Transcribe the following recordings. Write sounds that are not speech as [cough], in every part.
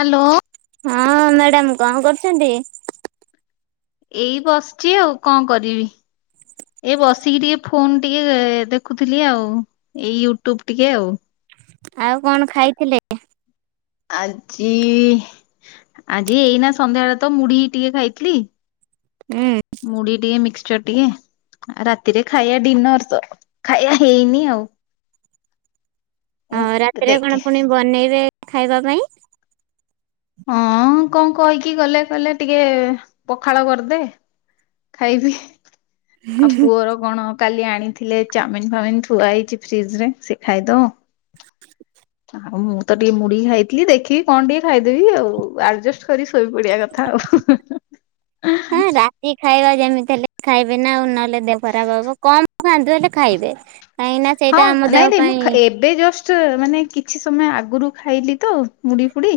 Hello. ହଁ madam କଣ କରୁଚନ୍ତି? ଏଇ ବସଚି ଆଉ କଣ କରିବି। ଏ ବସିକି ଟିକେ ଫୋନ ଟିକେ ଏ ଦେଖୁଥିଲି ଆଉ। ଏଇ ୟୁଟ୍ୟୁବ ଟିକେ ଆଉ। ଆଉ କଣ ଖାଇଥିଲେ? ଆଜିଇ ଆଜି ଏଇନା ସନ୍ଧ୍ୟାବେଳେ ତ ମୁଢିି ଟିକେ ଖାଇଥିଲି। ହୁଁ। ମୁଢି ଟିକେ ମିକ୍ସଚର ଟିକେ। ଆ ରାତିରେ ଖାଇବା ଡିନରସ ତ ଖାଇବା ହେଇନି ଆଉ। ହଁ ରାତିରେ ଦେଖେ କଣ ପୁଣି ବନେଇବେ ଖାଇବା ପାଇଁ? ହଁ କଣ କହିକି ଗଲେ କହିଲେ ଟିକେ ପଖାଳ କରିଦେ। ଖାଇବି। ଆଉ ପୁଅର କଣ କାଲି ଆଣିଥିଲେ ଚାଉମିନ ଫାଉମିିନ ଥୁଆ ହେଇଚି ଫ୍ରିଜ ରେ ସେ ଖାଇଦଉ। ଆଉ ମୁଁ ତ ଟିକେ ମୁଢି ଖାଇଥିଲି ଦେଖିବି କଣ ଟିକେ ଖାଇଦେବି ଆଉ ଆଡଜଷ୍ଟ କରି ଶୋଇ ପଡିବା କଥା ଆଉ। [inaudible] ଆଜି ଖାଇବା ଯେମିତି ହେଲେ ଖାଇବେ ନା ଆଉ ନହେଲେ ଦେହ ଖରାପ ହବ କମ। ଖାନ୍ତୁ ହେଲେ ଖାଇବେ କାହିଁକି ନା? ହଁ ସେଇଟା ଆମ ଦେହ ନାଇଁ ନାଇଁ ମୁଁ ପାଇଁ ଏବେ ଜଷ୍ଟ। ମାନେ କିଛି ସମୟ ଆଗରୁ ଖାଇଲି ତ ମୁଡି ଫୁଡି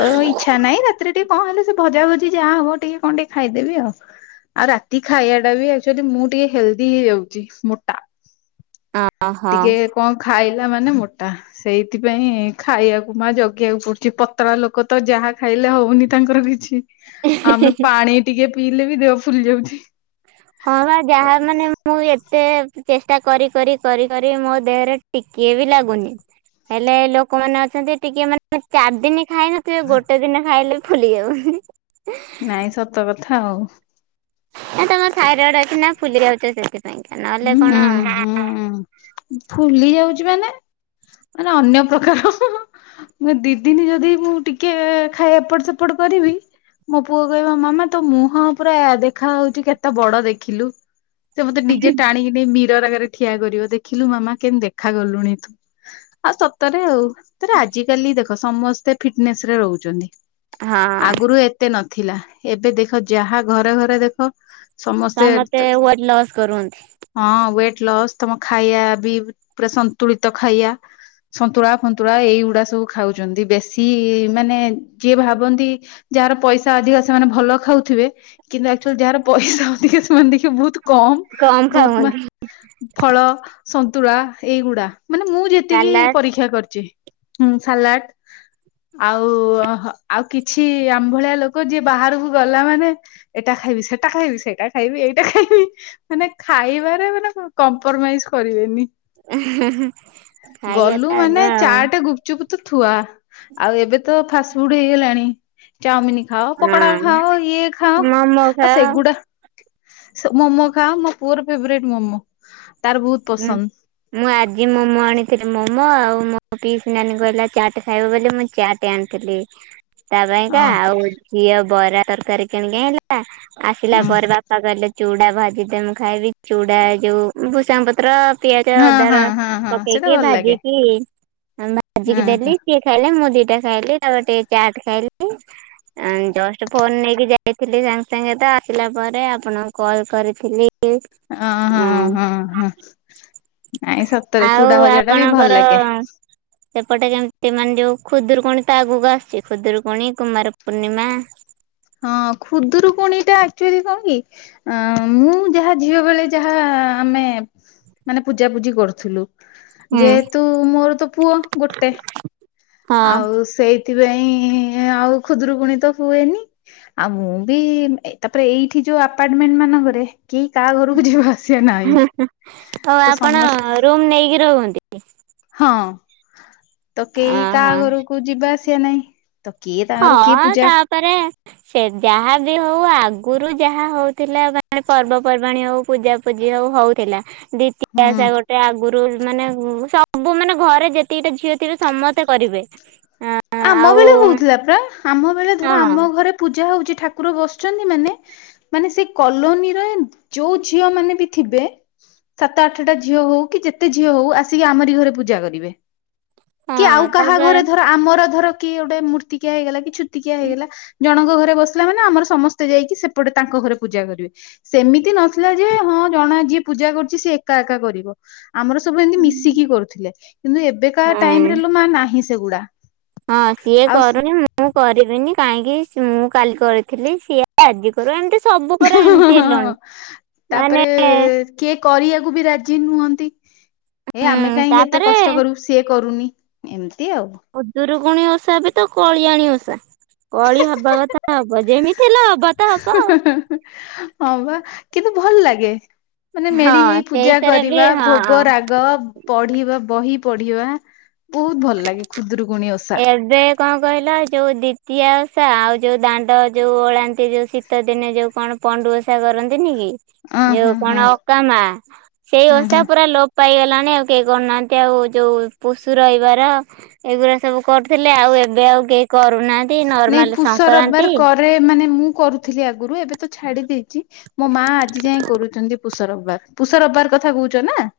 ତ ଏଇ। ଇଚ୍ଛା ନାଇଁ ରାତିରେ ଟିକେ କଣ ହେଲେ ସେ ଭଜା ଭଜି ଯାହା ହବ ଟିକେ କଣ ଟିକେ ଖାଇ ଦେବି ଆଉ। ଆଉ ରାତି ଖାଇବା ଟା ବି ଆକଚୁଆଲି ମୁଁ ଟିକେ ହେଲ୍ଦି ହେଇଯାଉଛି ମୋଟା। [inaudible] ଟିକେ କଣ ଖାଇଲା ମାନେ ମୋଟା। ସେଇଥିପାଇଁ ଖାଇବାକୁ ମା ଜଗିବାକୁ ପଡୁଛି ପତଳା ଲୋକ ତ ଯାହା ଖାଇଲେ ହଉନି ତାଙ୍କର କିଛି। ଆମେ ପାଣି ଟିକେ ପିଇଲେ ବି ଦେହ ଫୁଲି ଯାଉଛି। ହଁ ବା ଯାହା ମାନେ। ମୁଁ ଏତେ ଚେଷ୍ଟା କରି କରି କରି କରି ମୋ ଦେହରେ ଟିକେ ବି ଲାଗୁନି। ହେଲେ ଲୋକମାନେ ଅଛନ୍ତି ଟିକେ ମାନେ। ଚାରି ଦିନ ଖାଇନଥିବେ ଗୋଟେ ଦିନ ଖାଇଲେ ଫୁଲି ଯାଉ। ନାଇଁ ସତ କଥା ଆଉ। ଏ ତମ ଥାଇରଏଡ ଅଛି ନା ଫୁଲି ଯାଉଛ ସେଥିପାଇଁକା ନହେଲେ ହୁଁ କଣ। ହୁଁ ଫୁଲି ଯାଉଛି ମାନେ ମାନେ ଅନ୍ୟ ପ୍ରକାର। ମୁଁ ଦି ଦିନ ଯଦି ମୁଁ ଟିକେ ଖାଇ ଏପଟ ସେପଟ କରିବି। ମୋ ପୁଅ କହିବ ମାମା ତ ମୁଁହ ପୁରା ଦେଖା ହଉଛି କେତେ ବଡ ଦେଖିଲୁ। ସେ ମତେ ନିଜେ ଟାଣିକି ନେଇ ମୀରର୍ ଆଗରେ ଠିଆ କରିବ ଦେଖିଲୁ ମାମା କେମତି ଦେଖା ଗଲୁଣି ତୁ। ଆଉ ସତରେ ଆଉ। ତରେ ଆଜିକାଲି ଦେଖ ସମସ୍ତେ ଫିଟନେସ୍ ରେ ରହୁଛନ୍ତି ହଁ ଆଗରୁ ଏତେ ନଥିଲା ଏବେ ଦେଖ ଯାହା ଘରେ ଘରେ ଦେଖ। ସମସ୍ତେ ୱେଟ ଲସ୍ କରୁଅନ୍ତି। ହଁ ୱେଟ ଲସ୍ ତମ ଖାଇବା ବି ପୁରା ସନ୍ତୁଳିତ ଖାଇବା। ସନ୍ତୁଳା ଫନ୍ତୁଳା ଏଇଗୁଡା ସବୁ ଖାଉଛନ୍ତି ବେଶୀ ମାନେ ଯିଏ ଭାବନ୍ତି। ଯାହାର ପଇସା ଅଧିକା ସେମାନେ ଭଲ ଖାଉଥିବେ। କିନ୍ତୁ ଆକ୍ଚୁଆଲି ଯାହାର ପଇସା ଅଧିକ ସେମାନେ ଦେଖିବ ବହୁତ କମ ବହୁତ ମ ଫଳ ସନ୍ତୁଳା ଏଇଗୁଡା ମାନେ ମୁଁ ଯେତିକି ସାଲାଡ ପରୀକ୍ଷା କରିଛି ସାଲାଡ। ଆଉ ଆଉ କିଛି ଆମ୍ଭଳିଆ ଲୋକ ଯିଏ ବାହାରକୁ ଗଲା ମାନେ ଏଇଟା ଖାଇବି ସେଟା ଖାଇବି ସେଇଟା ଖାଇବି ଏଇଟା ଖାଇବି ମାନେ ଖାଇବାରେ ମାନେ କମ୍ପ୍ରମାଇଜ କରିବେନି। ଖାଇବା ତ ଗଲୁ ମାନେ ଆଗ ଆଉ ଚାଟ୍ ଗୁପଚୁପ ତ ଥୁଆ ଆଉ ଏବେ ତ ଫାଷ୍ଟ ଫୁଡ ହେଇଗଲାଣି। ଚାଓମିିନ ଖାଅ ପକୋଡା ହଁ ଖାଅ ଇଏ ଖାଅ ମୋମୋ ଆ ଖାଅ ସେଗୁଡା। ମୋମୋ ଖାଅ ମୋ ପୁଅର ଫେବରେଟ ମୋମୋ ତାର ବହୁତ ହୁଁ। ପସନ୍ଦ। ମୁଁ ଆଜି ମୋମୋ ଆଣିଥିଲି ମୋମୋ ଆଉ ମୋ ପିସ ନାନୀ କହିଲା ଚାଟ୍ ଖାଇବ ବୋଲି ମୁଁ ଚାଟ୍ ଆଣିଥିଲି ତା ଓ ପାଇଁକା ଆଉ ଝିଅ ବରା ତରକାରୀ କିଣିକି ଆଣିଲା। ଆସିଲା ହୁଁ ପରେ ବାପା କହିଲେ ଚୁଡା ଭାଜିଦେ ମୁଁ ଖାଇବି ଚୁଡା ଯୋଉ ଭୁସାଙ୍ଗ ପତ୍ର ପିଆଜ ହଁ ଅଦାର ହଁ ହଁ ହଁ ସେଇଟା ପକେଇକି ଭଲ ଲାଗେ। ଭାଜିକି ହଁ ଭାଜିକି ହଁ ଦେଲି ସିଏ ଖାଇଲେ ମୁ ଦିଟା ଖାଇଲି ତାପରେ ଟିକେ ଚାଟ ଖାଇଲି। ଜଷ୍ଟ ଫୋନ ନେଇକି ଯାଇଥିଲି ସାଙ୍ଗେ ସାଙ୍ଗେ ତ ଆସିଲା ପରେ ଆପଣଙ୍କୁ କଲ୍ କରିଥିଲି। ହ ହଁ ହଁ ହଁ। ନାଇଁ ସତରେ ଆଉ ଚୁଡା ଭଜା ଟା ବି ଭଲ ଆପଣଙ୍କର ଲାଗେ। ସେପଟେ ଯେମିତି ମାନେ ଯୋଉ ଖୁଦୁରୁକୁଣୀ ତ ଆଗକୁ ଆସିଛି ଖୁଦୁରୁକୁଣୀ କୁମାର ପୂର୍ଣ୍ଣିମା। ହଁ କୁଦୁରୁକୁଣି ଟା ଆକଚୁଆଲି କଣ କି? ଆଁ ମୁଁ ଯାହା ଝିଅ ବେଳେ ଯାହା ଆମେ ମାନେ ପୂଜା ପୂଜି କରଥୁଲୁ। ହୁଁ। ଯେହେତୁ ମୋର ତ ପୁଅ ଗୋଟେ ହଁ ଆଉ ସେଇଥିପାଇଁ ଆଉ ଖୁଦୁରୁକୁଣୀ ତ ହୁଏନି। ଆଉ ମୁଁ ବି ତାପରେ ଏଇଠି ଯୋଉ ଆପାର୍ଟମେଣ୍ଟ ମାନଙ୍କରେ କିଏ କା ଘରକୁ ଯିବା ଆସ ହୁଁହୁ ହୋଉ ଆପଣ ସମସ୍ତ ରୁମ୍ ନେଇକି ରୁହନ୍ତି। ହଁ ତ କେଇ କାଆ ଅହ ଘରକୁ ଯିବା ଆସିବା ନାଇଁ। ହଁ ତାପରେ ସେ ଯାହା ବି ହଉ ଆଗୁରୁ ଯାହା ହୋଉଥିଲା ପର୍ବପର୍ବାଣି ହଉ ପୂଜା ପୂଜି ହୋଉ ହୋଉଥିଲା ଦ୍ଵିତୀୟା ହୁଁ। ଓଷା ଗୋଟେ ଆଗୁରୁ ମାନେ ଉ ସବୁ ମାନେ ଘରେ ଯେତିକିଟା ଝିଅ ଥିବେ ସମସ୍ତେ କରିବେ ଆଁ। ଆମ ବେଳେ ହୋଉଥିଲା ପରା ଆମ ବେଳେ ଧର ହଁ ଆମ ଘରେ ପୂଜା ହୋଉଚି ଠାକୁର ବସଚନ୍ତି ମାନେ ମାନେ ସେ କଲୋନୀର ଯୋଉ ଝିଅ ମାନେ ବି ଥିବେ ସାତ ଆଠଟା ଝିଅ ହୋଉ କି ଯେତେ ଝିଅ ହୋଉ ଆସିକି ଆମରି ଘରେ ପୂଜା କରିବେ। କି ଆଉ ହଁ କାହା ତାପରେ ଘରେ ଧର ଆମର ଧର କି ଗୋଟେ ମୂର୍ତ୍ତିକିଆ ହେଇଗଲା କି ଛୁ ତିିକିଆ ହେଇଗଲା ଜଣଙ୍କ ଘରେ ବସିଲା ମାନେ ଆମର ସମସ୍ତେ ଯାଇକି ସେପଟେ ତାଙ୍କ ଘରେ ପୂଜା କରିବେ। ସେମିତି ନଥିଲା ଯେ ହଁ ଜଣା ଯିଏ ପୂଜା କରୁଚି ସିଏ ଏକା ଏକା କରିବ। ଆମର ସବୁ ଏମିତି ମିଶିକି କରୁଥିଲେ। କିନ୍ତୁ ଏବେକା ହଁ ଟାଇମରେ ଲୋ ମା ନାହିଁ ସେଗୁଡା। ହଁ ସିଏ ଆଉ କରୁନି ମୁଁ କରିବିନି କାହିଁକି ସି ମୁଁ କାଲି କରିଥିଲି ସିଏ ଆ ଆଜି କରୁ ଏମତି ସବୁ ପରେ ଏମତି ଏଲଣି ତାପରେ ମାନେ କିଏ କରିବାକୁ ବି ରାଜି ନୁହନ୍ତି। ଏ ଆମେ ହୁଁ କାହିଁକି ଏତେ ତାପରେ କଷ୍ଟ କରୁବୁ ସି ସିଏ କରୁନି ଏମତି ଆଉ ଖୁଦୁରୁକୁଣୀ ଓଷା ବିତ କଳିଆଣି ଓଷା। କଳି ହବା କଥା ହବ ଯେମିତି ହେଲେ ହବ। ତ ଆଉ। ହଁ ବା କିନ୍ତୁ ଭଲ ଲାଗେ। ମାନେ ମେଳି ହଁ ହେଇ ପୂଜା ସେଇଥିରେ ବି କରିବା ହଁ। ଭୋଗ ରା ଗ ପଢିବା ବହି ପଢିବା ବହୁତ ଭଲ ଲାଗେ ଖୁଦୁରୁକୁୁଣୀ ଓଷା। ଏବେ କଣ କହିଲ ଯୋଉ ଦ୍ଵିତୀୟ ଓଷା ଆଉ ଯୋଉ ଦାଣ୍ଡ ଯୋଉ ଓଳାନ୍ତି ଯୋଉ ଶୀ ଶୀତ ଦିନେ ଯୋଉ କଣ ପଣ୍ଡୁଓଷା କରନ୍ତିନି କି? ଅଁ ହଁ ଯୋଉ ହଁ କଣ ଅକା ମା, ସେଇ ହଁ ଓଷା ହଁ। ପୁରା ଲୋ ପାଇଗଲାଣି ଆଉ କେଇ କରନାଆନ୍ତି ଆଉ ଯୋଉ ପୁଷୁ ରଇବାର ଦ ଏଗୁରା ସବୁ କରୁଥିଲେ, ଆଉ ଏବେ ଆଉ କେହି କରୁନାହାନ୍ତି ନର୍ମାଲ ସଂକ୍ରାନ୍ତି। ରେ ମାନେ ମୁଁ କରୁଥିଲି ଆଗରୁ ଏବେ ତ ଛାଡି ଦେଇଚି। ମୋ ମା ଆଜି ଯାଏଁ କରୁଚନ୍ତି ପୁଷ ରବବାର। ପୁଷ ରବବାର କଥା କହୁଚ ନାଁ?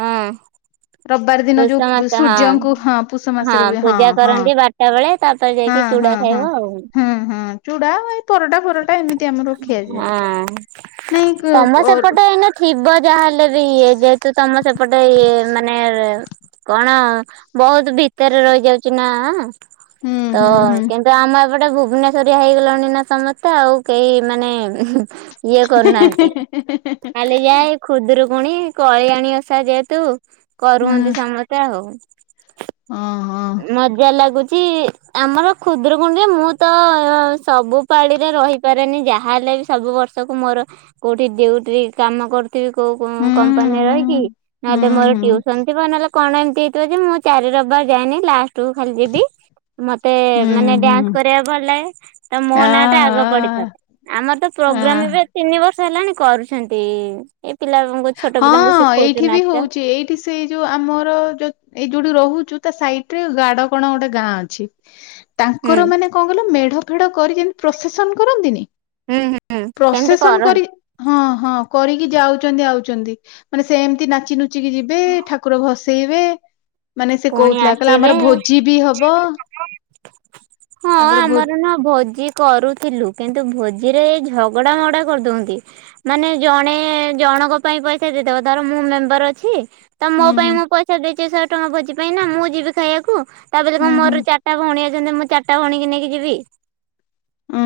ଅଁ ଯୋଉ ପୁଷମାସ ହଁ। ସୂର୍ଯ୍ୟଙ୍କୁ ହଁ ପୁଷ ମାସରେ ହଁ ହୁଏ ପୂଜା କରନ୍ତି ବାରଟା ବେଳେ, ତାପରେ ଯାଇକି ଚୁଡା ହଁ ହଁ ଖାଇବ ଆଉ। ହଁ ହଁ ଚୁଡା ଏଇ ପରଟା ଫରଟା ଏମିତି ଆମର ଖିଆଯାଏ। ହଁ ନାଇଁ କ ତମ କର ସେପଟେ ଏଇନା ଥିବ ଯାହାହେଲେ ବି ଇଏ ଯେହେତୁ ତମ ସେପଟେ ଇଏ ମାନେ ଏ କଣ ବୋହୁତ୍ ଭିତରେ ରହିଯାଉଚି ନାଆଁ। ହୁଁ ତ ହୁଁ ହୁଁ। କିନ୍ତୁ ଆମର ଏପଟେ ଭୁବନେଶ୍ୱରିଆ ହେଇଗଲଣି ନା ସମସ୍ତେ, ଆଉ କେହି ମାନେ ଇଏ କରୁନାହାନ୍ତି। ଖାଲି ଯାହା ଏଇ ଖୁଦୁରୁକୁୁଣି, କଳି ଆଣି ଓଷା ଯେହେତୁ କରୁଅନ୍ତି ସମସ୍ତେ ଆଉ। ହଁ। ମଜା ଲାଗୁଚି। ଆମର ଖୁଦୁରୁକୁଣିରେ ମୁଁ ତ ସବୁ ପାଳିରେ ରହିପାରେନି ଯାହା ହେଲେ ବି ସବୁ ବର୍ଷ ଷ କୁ ମୋର କୋଉଠି ଡିଉଟ୍ରି କାମ କ ନ୍ତି। କୋଉ, କୋଉ କମ୍ପାନୀରେ ରହିକି, ନହେଲେ ମୋର ଟ୍ୟୁସନ୍ ଥିବ, ନଲେ କଣ ଏମତି ହେଇଥିବ ଯେ ମୁଁ ଚାରି ରବିବାର ଯାଇନି। ଲାଷ୍ଟ କୁ ଖାଲି ଯିବି। ମତେ ହୁଁ, ମାନେ ହୁଁ। ଡ୍ୟାନ୍ସ କରିବାକୁ ଭଲ ଲାଗେ। ତ ମୋ ନାଁ ଟା ଆହା! ଆଗ ପଡିଥିବ। ଆମର ତ ପ୍ରୋଗ୍ରାମ୍ ଏବେ ତିନି ବର୍ଷ ହେଲାଣି କରୁଛନ୍ତି। ଏ ପିଲାଙ୍କୁ ଛୋଟ ପିଲାଙ୍କୁ ଶିଖଉଛୁ ନାଚ। କି ସେଇ ଯୋଉ ଆମର ଯ ଏଇ ଯୋଉଠି ରହୁଛୁ ତା ସାଇଟ୍ ରେ ଗାଡ କଣ ଗୋଟେ ଗାଁ ଅଛି। ହୁଁ ତାଙ୍କର ମାନେ କଣ କଇଲ ମେଢ ଫେଢ କରି ଯେମିତି ପ୍ରଶେସନ କରନ୍ତିନି ହୁଁ ହୁଁ ସେମିତି ପ୍ରଶେସନ୍ କରନ୍ତି କରି ହଁ ହଁ କରିକି ଯାଉଛନ୍ତି ଆଉଛନ୍ତି। ମାନେ ସେମିତି ନାଚି ନୁଚିକି ଯିବେ ଠାକୁର ଭସ ସେଇବେ। ମାନେ ସେ ପୁଣି କହୁଥିଲା, କହିଲା ଆମର ଆସିବେ ଭୋଜି ବି ହବ। ହଁ ତାଙ୍କର ଭୋ ଆମର ନା ଭୋଜି କରୁଥିଲୁ। କିନ୍ତୁ ଭୋଜିରେ ଏ ଝଗଡା ମଗଡା କରିଦନ୍ତି। ମାନେ ଜଣେ ଜଣଙ୍କ ପାଇଁ ପଇସା ଦେଇଦବ, ଧର ମୁଁ ମେମ୍ବର ଅଛି ତ ମୋ ହୁଁ ପାଇଁ ହୁଁ ମୁଁ ପଇସା ଦେଇଛିି ଶହେ ଟଙ୍କା ଭୋଜି ପାଇଁ ନା ମୁଁ ଯିବି ଖାଇବାକୁ। ତାବୋଲି କଣ ହୁଁ ହୁଁ ମୋର ଚାରିଟା ଭଉଣୀ ଅଛନ୍ତି। ମୁଁ ଚାରିଟା ଭଉଣୀ କି ନେଇକି ଯିବି।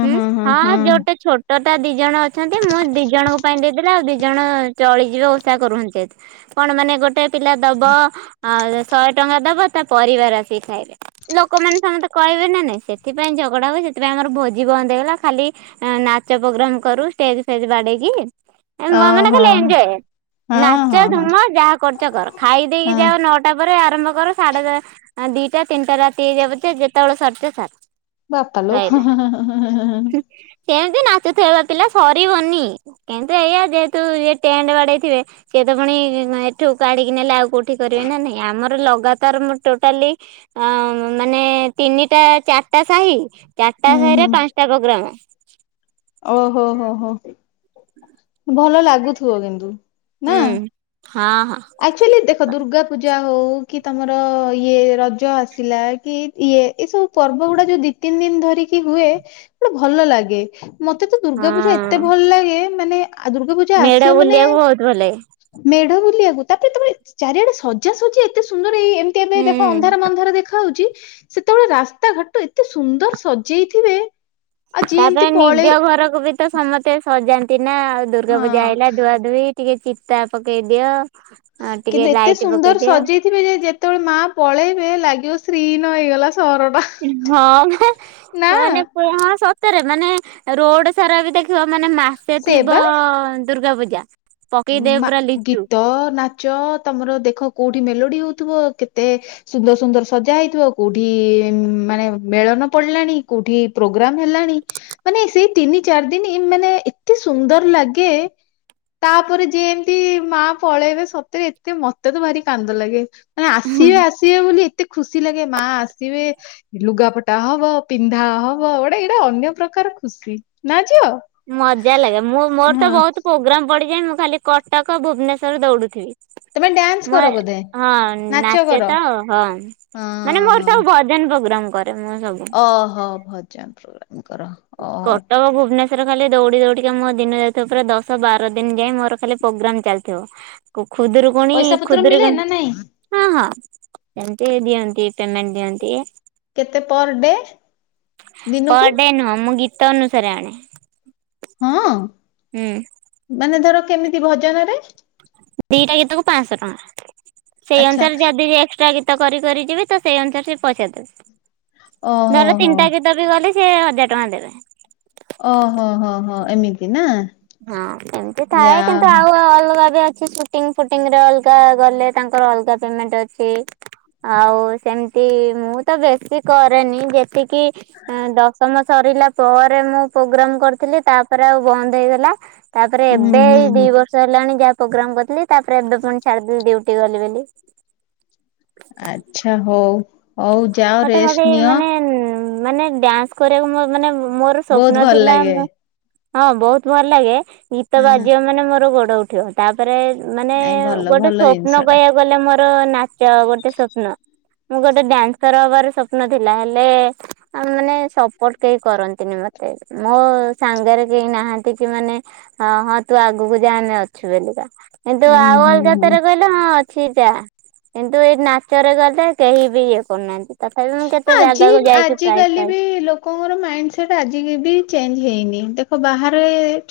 ଉଁ ହୁଁ ହଁ ହୁଁ ହୁଁ ଯୋଉଟା ଛୋ ଟଟା ଦି ଜଣ ଅଛନ୍ତି। ମୁଁ ଦି ଜଣଙ୍କ ପାଇଁ ଦେଇଦେଲେ ଆଉ ଦି ଜଣ ଚଳିଯିବେ, ଓଷା କରୁନାହାନ୍ତି ଯେହେତୁ। କଣ ମାନେ ଗୋଟେ ପିଲା ଦବ ଆ ଶହେ ଟଙ୍କା ଦବ ତା ପରିବାର ଆସିକି ଖାଇଲେ। ଲୋକମାନେ ସମତେ କହିବେ ନା ନାଇଁ? ସେଥିପାଇଁ ଝଗଡା ହୁଏ। ସେଥିପାଇଁ ଆମର ଭୋଜି ବନ୍ଦ ହେଇଗଲା। ଖାଲି ନାଚ ପ୍ରୋଗ୍ରାମ କରୁ, ଷ୍ଟେଜ ଫେଜ୍ ବାଡେଇକି। ଏ ମା ମାନେ ଓହୋ ଖାଲି ଏଞ୍ଜୟ, ହଁ ହଁ ନାଚ ହଁ ଧୁମ ଯାହା କରୁଛ କର, ଖାଇଦେଇକି ହଁ ଯାଅ ନଅ ଟା ପରେ ଆରମ୍ଭ କର। ସାଢେ ଦିଟା ତିନିଟା ରାତି ହେଇଯାଉ ପଛେ ଯେତେବେଳେ ସରୁଛ ସାର୍। ବାପା ଲୋ, ହାଁ, ହାଁ, ହାଁ, ହାଁ ସେମିତି ନାଚୁଥିବେ ବା ପିଲା ସରିବନି। କିନ୍ତୁ ଏଇଆ ଯେହେତୁ ଏ ଟେଣ୍ଟ ବାଡେଇଥିବେ, ସିଏ ତ ଫୁଣି ଏଠୁ କାଢିକି ନେଲେ ଆଉ କୋଉଠି କରିବେ ନା ନାଇଁ। ଆମର ଲଗାତାର ମୁ ଟୋଟାଲି ମାନେ ଅଁ ତିନିଟା ଚାରିଟା ସାହି ଚାରିଟା ହୁଁ ସାହିରେ ପାଞ୍ଚଟା ପ୍ରୋଗ୍ରାମ। ଓହୋ ହୋ ହୋ, ଭଲ ଲାଗୁଥିବ କିନ୍ତୁ ନା? ହୁଁ। ହଁ ହଁ। ଆକଚୋଲି ଦେଖ ଦୁର୍ଗା ପୂଜା ହୋଉ କି ତମର ଇଏ ରଜ ଆସିଲା କି ଇଏ ଏଇ ସବୁ ପର୍ବ ଗୁଡା ଯୋଉ ଦି ତିନି ଦିନି ଧରିକି ହୁଏ ଗୋଟେ ଭଲ ଲାଗେ। ମତେ ତ ଦୁର୍ଗା ପୂଜା ଏତେ ହଁ ଭଲ ଲାଗେ ମାନେ ଆ ଦୁର୍ଗା ପୂଜା ମେଢ ଆସିବ ମାନେ ବୁଲିବାକୁ ବହୁତ ଭଲ ଲାଗେ। ମେଢ ବୁଲିବାକୁ ତାପରେ ତମେ ଚାରିଆଡେ ସ ଜା ସୁଜି ଏତେ ସୁନ୍ଦର ଏଇ ଏମତି ଏବେ ହୁଁ ଦେଖ ଅନ୍ଧାର ମନ୍ଧାର ଦେଖାଯାଉଚି ସେତୋବେଳେ ରାସ୍ତା ଘାଟ ଏତେ ସୁନ୍ଦର ସଜେଇଥିବେ ଆଉ ଯିଏ ତାପରେ ଏମିତି ନିଜ ପଳେଇ ଘରକୁ ବି ତ ସମସ୍ତେ ସଜାନ୍ତି ନା ଆଉ ଦୁର୍ଗା ହଁ ପୂଜା ଆଇଲା ଧୁଆ ଧୁଇ ଟିକେ ଚିତା ପକେଇ ଦିଅ ଅ ଟିକେ ଲାଇଟ୍ ପକେଇ ଦିଅ। ଥିବେ ଯେ ଯେତେବେଳେ ମା ପଳେଇବେ ଲାଗିବ ଶ୍ରୀହିନ ହେଇଗଲା ସହରଟା। ହଁ ପା ନା ମାନେ ପୁ ହଁ ସତରେ ମାନେ ରୋଡ ସାରା ବି ଦେଖ୍ ଖିବ ମାନେ ମାସେ ସେ ବା ଥିବ ଦୁର୍ଗା ପୂଜା ପକେଇଦେବେ ମା ପୁରା ଲିଚୁ। ଗୀତ ନାଚ ତମର ଦେଖ କୋଉଠି ମେଲୋଡି ହୋଉଥୁବ କେତେ ସୁନ୍ଦର ସୁନ୍ଦର ସଜା ହେଇଥିବ କୋଉଠି ମାନେ ମେଳନ ପଡିଲାଣି କୋଉଠି ପ୍ରୋଗ୍ରାମ ହେଲାଣି। ମାନେ ସେଇ ତିନି ଚାରି ଦିନ ମାନେ ଏତେ ସୁନ୍ଦର ଲାଗେ ତାପରେ ଯେମିତି ମାଆ ପଳେଇବେ ସତରେ ଏତେ ମତେ ତ ଭାରି କାନ୍ଦ ଲାଗେ। ମାନେ ଆସିବେ ଆସିବେ ବୋଲି ଏତେ ଖୁସି ଲାଗେ ମାଆ ଆସିବେ ଲୁଗାପଟା ହବ ପିନ୍ଧା ହବ ଗୋଟେ ଏଟା ଅନ୍ୟ ପ୍ରକାର ଖୁସି ନା ଝିଅ। ମଜା ଲାଗେ ମୁଁ ମୋର ତ ହଁ, ବୋହୁତ ପ୍ରୋଗ୍ରାମ ପଡିଯାଏ ମୁଁ ଖାଲି କଟକ ଭୁବନେଶ୍ଵର ଦୌଡୁଥିବି। ତମେ ଡ୍ୟାନ୍ସ ମୋ କର ବୋଧେ ହଁ ନାଚ ନାଚେ କର ତ ହଁ ମାନେ ମୋର ହଁ ସବୁ ଭ ଭଜନ ପ୍ରୋଗ୍ରାମ କରେ ମୁଁ ସବୁ। ଓହୋ ଭଜନ ପ୍ରୋଗ୍ରାମ କର। କଟକ ଭୁବନେଶ୍ ଶ୍ୱର ଖାଲି ଦୌଡ଼ି ଦୌଡିକା ମୋ ଦିନ ଯାଇଥିବ ପୁର ଦଶ ବାର ଦିନ ଯାଏଁ ମୋର ଖାଲି ପ୍ରୋଗ୍ରାମ ଚାଲଥିବ। କୁ ଖୁଦରୁ କୁଣି ପଇସା ପତ୍ର ଖୁଦରୁ ମିଳେ କୁଣ୍ ନା ନାଇଁ? ହଁ ହଁ ସେମତି ଦିଅନ୍ତି ପେମେଣ୍ଟ୍ ଦିଅନ୍ତି। କେତେ ପର୍ ଡେ ପର ଦିନୁକୁ? ଡେ ନୁହଁ ମୁଁ ଗୀତ ଅନୁସାରେ ଆଣେ। ହଁ। ହୁଁ। ମାନେ ଧର କେମିତି ଭଜନରେ? ଦିଇଟା ଗୀତକୁ ପାଂଶ ଟଙ୍କା ସେଇ ଆଚ୍ଛା ଅନୁସାରେ ଯଦି ଏକ୍ସଟ୍ରା ଗୀ ତ କରି କରି ଯିବି ତ ସେଇ ଅନୁସାରେ ସେ ପଇସା ଦେବେ ଓହୋ ଧର ହୋ ତିନିଟା ଗୀ ତ ବି ଗଲେ ସିଏ ହଜାର ଟଙ୍କା ଦେବେ। ଓହୋ ହୋ ହୋ ଏମିତି ନା। ହଁ ଏମତି ଯା ଥାଏ କିନ୍ତୁ ଆଉ ଅଲଗା ବି ଅଛି ସୁ୍ ଟିଙ୍ଗ୍ ଫୁଟିଙ୍ଗରେ ଅଲଗା ଗଲେ ତାଙ୍କର ଅଲଗା ପେମେଣ୍ଟ୍ ଅଛି। ଆଉ ସେମତି ମୁଁ ତ ବେଶୀ କରେନି ଯେତିକି ଉଁ ଦଶମ ସରିଲା ପରେ ମୁଁ ପ୍ରୋଗ୍ରାମ କରିଥିଲି ତାପରେ ଆଉ ବନ୍ଦ ହେଇଗଲା ତାପରେ ହୁଁ ଏବେ ହୁଁ ଏଇ ଦି ହୁଁ ବର୍ଷ ହେଲାଣି ଯାହା ପ୍ରୋଗ୍ରାମ କରିଥିଲି ତାପରେ ଏବେ ପୁଣି ଛାଡିଦି ଡ୍ୟୁଟି ଗଲି ବୋଲି। ଆଚ୍ଛା ହୋଉ ହୋଉ ଯାଅ ମତେ ଖାଲି ରେଷ୍ଟ୍ ନିଅ। ମାନେ ମାନେ ଡ୍ୟାନ୍ସ୍ କରିବାକୁ ମୋ ମାନେ ମୋର ବହୁତ ସ୍ୱପ୍ନ ଭଲ ଥିଲା ଲାଗେ ମୁଁ ହଁ ବୋହୁତ୍ ଭଲ ଲାଗେ ଗୀତ ହୁଁ ହୁଁ ବାଜିବ ମାନେ ମୋର ଗୋଡ ଉଠିବ ହ ତାପରେ ମାନେ ନାଇଁ ଭଲ ଗୋଟେ ଭଲ ସ୍ୱପ୍ନ ଜିନିଷ ଟା କହିବାକୁ ଗଲେ ମୋର ନାଚ ଗୋଟେ ସ୍ୱପ୍ନ। ମୁଁ ଗୋଟେ ଡ୍ୟାନ୍ସର ହବାର ସ୍ୱପ୍ନ ଥିଲା ହେଲେ ଆଉ ମାନେ ସପୋର୍ଟ କେହି କରନ୍ତିନି ମତେ ମୋ ସାଙ୍ଗରେ କେହି ନାହାନ୍ତି କି ମାନେ ହଁ ହଁ ତୁ ଆଗକୁ ଯାଆନା ଅଛୁ ବୋଲିକା କିନ୍ତୁ ହୁଁ ଆଉ ହୁଁ ଅଲଗା ହୁଁ ତାର ଗଲେ ହଁ ଅଛି ଯାଆ କିନ୍ତୁ ଏଇ ନାଚରେ ଗଲେ କେହି ବି ଇଏ କରୁନାହାନ୍ତି ତଥାପି ମୁଁ କେତେ ଆଜି ଜାଗାକୁ ଯାଇକି ପ୍ରାଇଜ୍ ଆଜିକାଲି ପାଏ। ବି ଲୋକଙ୍କର ମାଇଣ୍ଡ୍ ସେଟ୍ ଆଜିକି ବି ଚେଞ୍ଜ୍ ହେଇନି ଦେଖ ବାହାରେ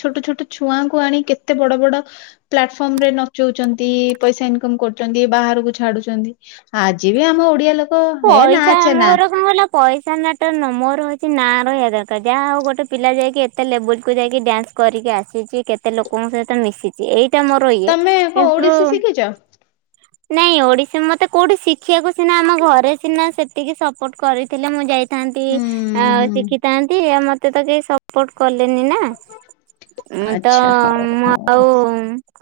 ଛୋଟ ଛୋଟ ଛୁଆଙ୍କୁ ଆଣି କେ ଏତେ ବଡ ବଡ ପ୍ଲାଟଫର୍ମ ରେ ନଚଉଚନ୍ତି, ପଇସା ଇନ୍କମ୍ କରୁଚନ୍ତି, ବାହାରକୁ ଛାଡୁଛନ୍ତି। ଆଜି ବି ଆମ ଓଡିଆ ଲୋ ପଇସା ଆମ ଘର କଣ ହେଲା ପଇସା ମେଟର୍ ନୁହଁ, ମୋର ହଉଛି ନାଁ ରହିବା ଦରକାର, ଯାହା ହଉ ଗୋଟେ ପିଲା ଯାଇକି ଏତେ ଲେବୁଲ୍ କୁ ଯାଇକି ଡ୍ୟାନ୍ସ କରିକି ଆସିଛି କେତେ ଲୋକଙ୍କ ସହିତ ମିଶି ଚି, ଏଇଟା ମୋର ଇଏ ତମେ କଣ କିନ୍ତୁ ଓଡିଶୀ ଶିଖିଛ ନାଇଁ ଓଡିଶୀ ମୋତେ କୋଉଠି ଶିଖିବାକୁ ସିନା ଆମ ଘର ରେ ସିନା ସେତିକି ସପୋର୍ଟ କରିଥିଲେ ମୁଁ ଯାଇଥାନ୍ତି ହୁଁ ଆଉ ହୁଁ ଶିଖିଥାନ୍ତି, ଆଉ ମୋ ତେ ତ କେହି ସପୋର୍ଟ କଲେନି ନା, ଉଁ, ତ ଆଚ୍ଛା ହଉ ମୁଁ ହଉ ଆଉ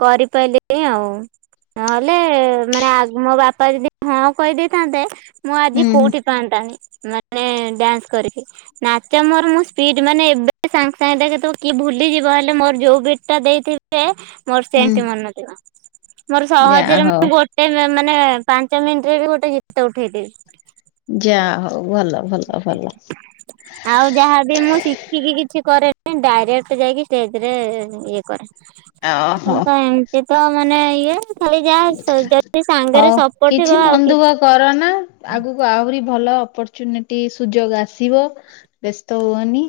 କରିପାଇଲିନି ଆଉ। ନହେଲେ ମାନେ ଆ, ମୋ ବାପା ଯଦି ହଁ କହିଦେଇଥାନ୍ତେ ମୁଁ ଆଜି ହୁଁ ହୁଁ କୋଉଠି ଥାଆନ୍ତାଣି ମାନେ ଡ୍ୟାନ୍ସ କରିକି। ନାଚ ମୋର ମୁଁ ସ୍ପିଡ୍ ମାନେ ଏବେ ସାଙ୍ଗେ ସାଙ୍ଗେ ଦେଖେ ତୁ କି ଭୁଲିଯିବ, ହେଲେ ମୋର ଯୋଉ ବିଟ୍ ଟା ଦେଇଥି ବେ ମୋର ହୁଁ ସେମତି ମନେ ଥିବ ମୋର ଯା ସହଜରେ ହଉ ମୁଁ ଗୋ ଏଇ ମେ ମାନେ ପାଞ୍ଚ ମିନିଟ୍ ରେ ବି ଗୋଟେ ଗୀତ ଉଠେଇଦେବି। ଯାହା ହଉ ଭଲ ଭଲ ଭଲ। ଆଉ ଯାହାବି ମୁଁ ଶିଖିକି କିଛି କରେନି ଡାଇରେକ୍ଟ୍ ଯାଇକି ଷ୍ଟେଜ୍ ରେ ଇଏ କରେ। [unintelligible] ଓହୋ ଏମତି ତ ମାନେ ଇଏ ଖାଲି ଯାହା ସ-ଯଦି ସାଙ୍ଗରେ ହଉ ସର୍ପଟ କିଛି ଥିବ ମନ ଆଉ କିଛି ଦୁଃଖ କରନା ଆଗକୁ ଆହୁରି ଭଲ ଅପର୍ଚୁନିଟି ସୁଯୋଗ ଆସିବ। ବେସ୍ତ ହୁଅନି।